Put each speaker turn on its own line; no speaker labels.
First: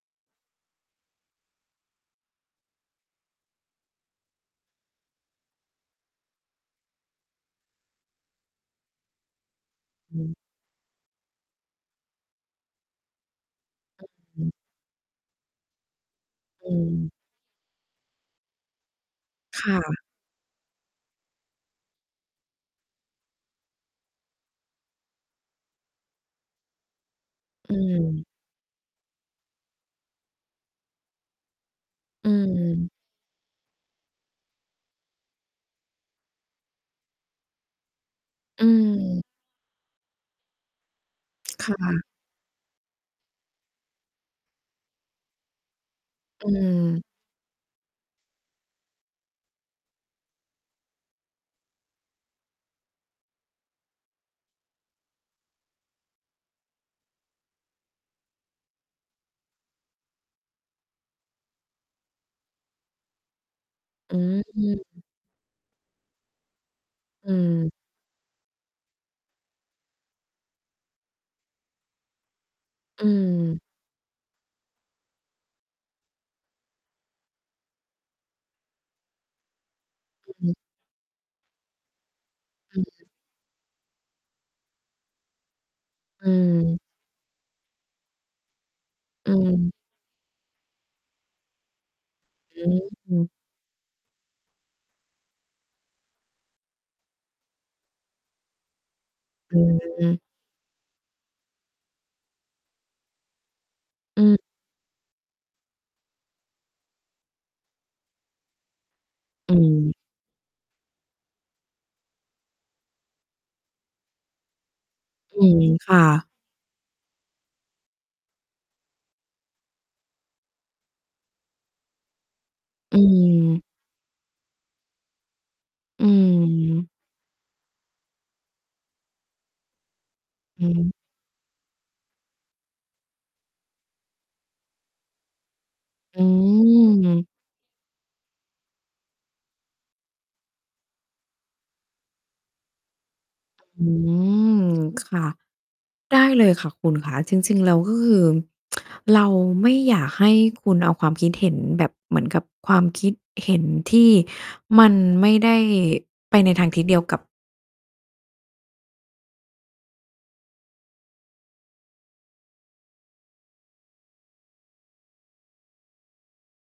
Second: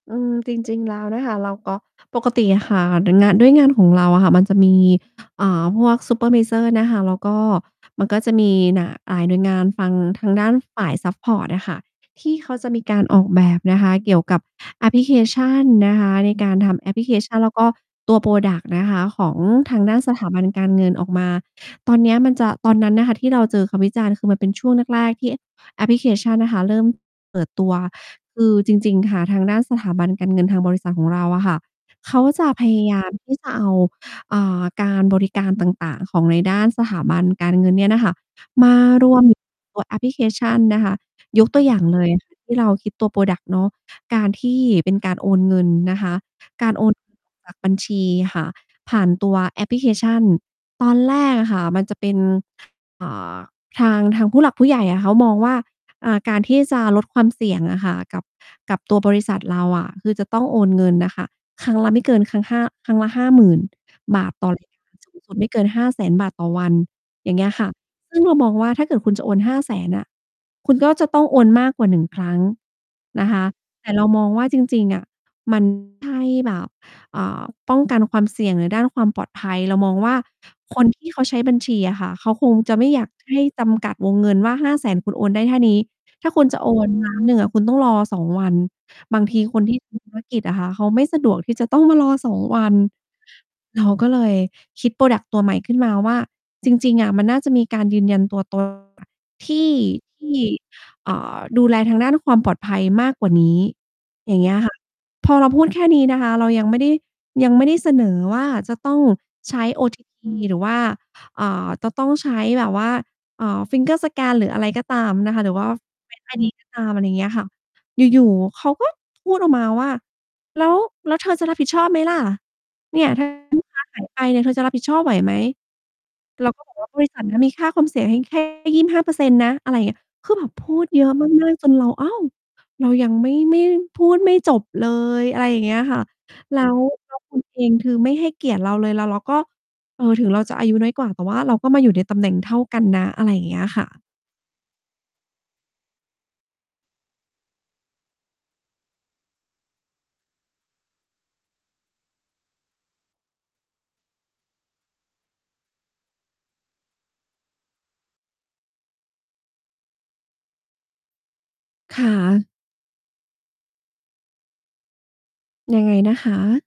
อืม จริง ๆ แล้วนะคะ เราก็ปกติอะค่ะ ด้วยงาน ด้วยงานของเราอะค่ะมันจะมี อ่า พวกซูเปอร์ไวเซอร์นะคะ แล้วก็มันก็จะมีน่ะ หลายหน่วยงานฝั่ง
อ
ทา
ื
ง
ม
ด้านฝ่ายซัปพอร์ตอะค่ะ ที่เขาจะมีการออกแบบนะคะเกี่ยวกับแอปพลิเคชันนะคะ ในการ
อ
ท
ื
ำแอปพลิเ
ม
คชัน แล้วก็ตัว พรอดักต์ นะคะ ของ
ค่
ทางด้า
ะ
นสถาบันการเงินออกมา ตอนเนี้ยมันจะ ตอนนั้นนะค่ะที่เราเจอคำวิจารณ์ คือมันเป็นช่วงแรก ๆ ที่แอ แอปพลิเคชันนะคะเริ่มเปิดตั
อ
ว
ืม
คือจริง ๆ ค่ะ ทางด้านสถาบันการเงินทางบริษัทของเราอะค่ะ เขา
อื
จะพยา
ม
ยามที่จะเอา อ่า การบริการต่าง ๆ ของในด้านสถาบันการเงินเนี่ยนะคะ
อ
มา รว
ืม
มตัวแอปพลิเคชันนะคะ ยกตัว
ค
อย่าง
่
เล
ะ
ย ที่เราคิดตัว พรอดักต์ เนาะ การที่เป็นการโอนเงินนะคะ
อื
การ โอน
ม
เงินจาก บัญชีค่ะผ่านตัวแอปพลิเคชัน ตอนแรกอะค่ะมันจะเป็น อ่า ทาง ทางผู้หลักผู้ใหญ่อะเขามองว่า อ่า การที่จะลดความเสี่ยงอะค่ะ กับ กับตัวบริษัทเราอะ คือจะต้องโอนเงินน่ะค่ะ ครั้งละไม่เกินครั้ง 5 ครั้งละ 50,000
อ
บาท
ื
ต่อ
ม
สูงสุดไม่เกิน 500,000 บาทต่อวัน
อ
อ
ื
ย่างเงี้ยค่ะ
ม
ซึ่งเรามองว่า ถ้าเกิดคุณจะโอน 500,000 อะ คุณก็จะต้องโอนมากกว่า 1 ครั้ง
อื
นะคะ
ม
แต่เรามองว่าจริง ๆ อะ มันไม่ ใช่แบบ อ่า ป้องกันความเสี่ยงในด้านความปลอดภัย เรามองว่า
อือฮึ
คน ที่เขาใช้บัญชีอะค่ะ เขาคงจะ
อื
ไ
อ
ม่อย
ฮึ
ากให้จำกัดวงเงินว่า 500,000 คุณโอนได้แค่นี้
อ
ถ
ื
้าคุณ จะโอ
ม
น 1,000,000 อะ คุณต้องรอ 2 วัน บาง
อ
ทีคน ท
ืม
ี่ทำธุรกิจ อะค่ะ เขาไม่สะดวกที่จะต้องมารอ 2
อ
วัน
ืม
เราก็เลยคิด พรอดักต์ ตัวใหม่ขึ้นมาว่า จริง ๆ อะมันน่าจะมีการยืนยันตัว ตนอะ ท
อ
ี่ ท
ืม
ี่ เอ่อ ดูแลทางด้านความปลอดภัยมากกว่านี้
อื
อย่า
ม
งเงี้ย ค่ะ พอเราพูดแค่นี้นะคะ เรายังไม่ได้ ยังไม่ได้เสนอว่าจะต้อง
อ
ใ
ื
ช้
ม
OTP หรือว่า เอ่อ จะต้องใช้แบบว่า เอ่อ finger scan หรืออะไรก็ตามนะ
อ
ค
ื
ะ หรื
ม
อว่า
ค่ะ
ก็ตาม อะไรอย่างเงี้ยค่ะ อยู่ ๆ เขาก็พูดออกมาว่า "แล้ว แล้วเธอจะรับผิดชอบไหมล่ะ
อ
เนี่ย ถ้าเงิน
ืม
ลูกค้า หายไปเนี่ย เธอจะรับผิดชอบไหวไหม"
อื
เรา ก็บอกว่
ม
า "บริษัท น่ะมีค่าความเสี่ยงให้ แค่ 25% นะ" อะไรอย่างเงี้ย คือแบบ
อ
พูด
ืม
เยอะ มาก ๆ จนเรา อ้าว เรายังไม่ ไม่ พูดไม่จบเลย อะไรอย่างเงี้ยค่ะ
อื
แล้ว แล้ว
ม
คุณ เอง คือไม่ให้เกียรติเราเลย แล้วเราก็ เอ่อ ถึงเราจะอายุน้อยกว่า แต่ว่าเราก็มาอยู่ในตำแหน่งเท่ากันนะ อะไรอย่างเงี้ยค
อื
่ะ
ม ค่ะ ได้เลยค่ะคุณขา จริง ๆ แล้ว ก็คือ เราไม่อยากให้คุณเอาความคิดเห็นแบบ เหมือนกับความคิดเห็นที่มันไม่ได้ไปในทางทิศเดียวกับ
ค่ะ ยังไงนะคะ?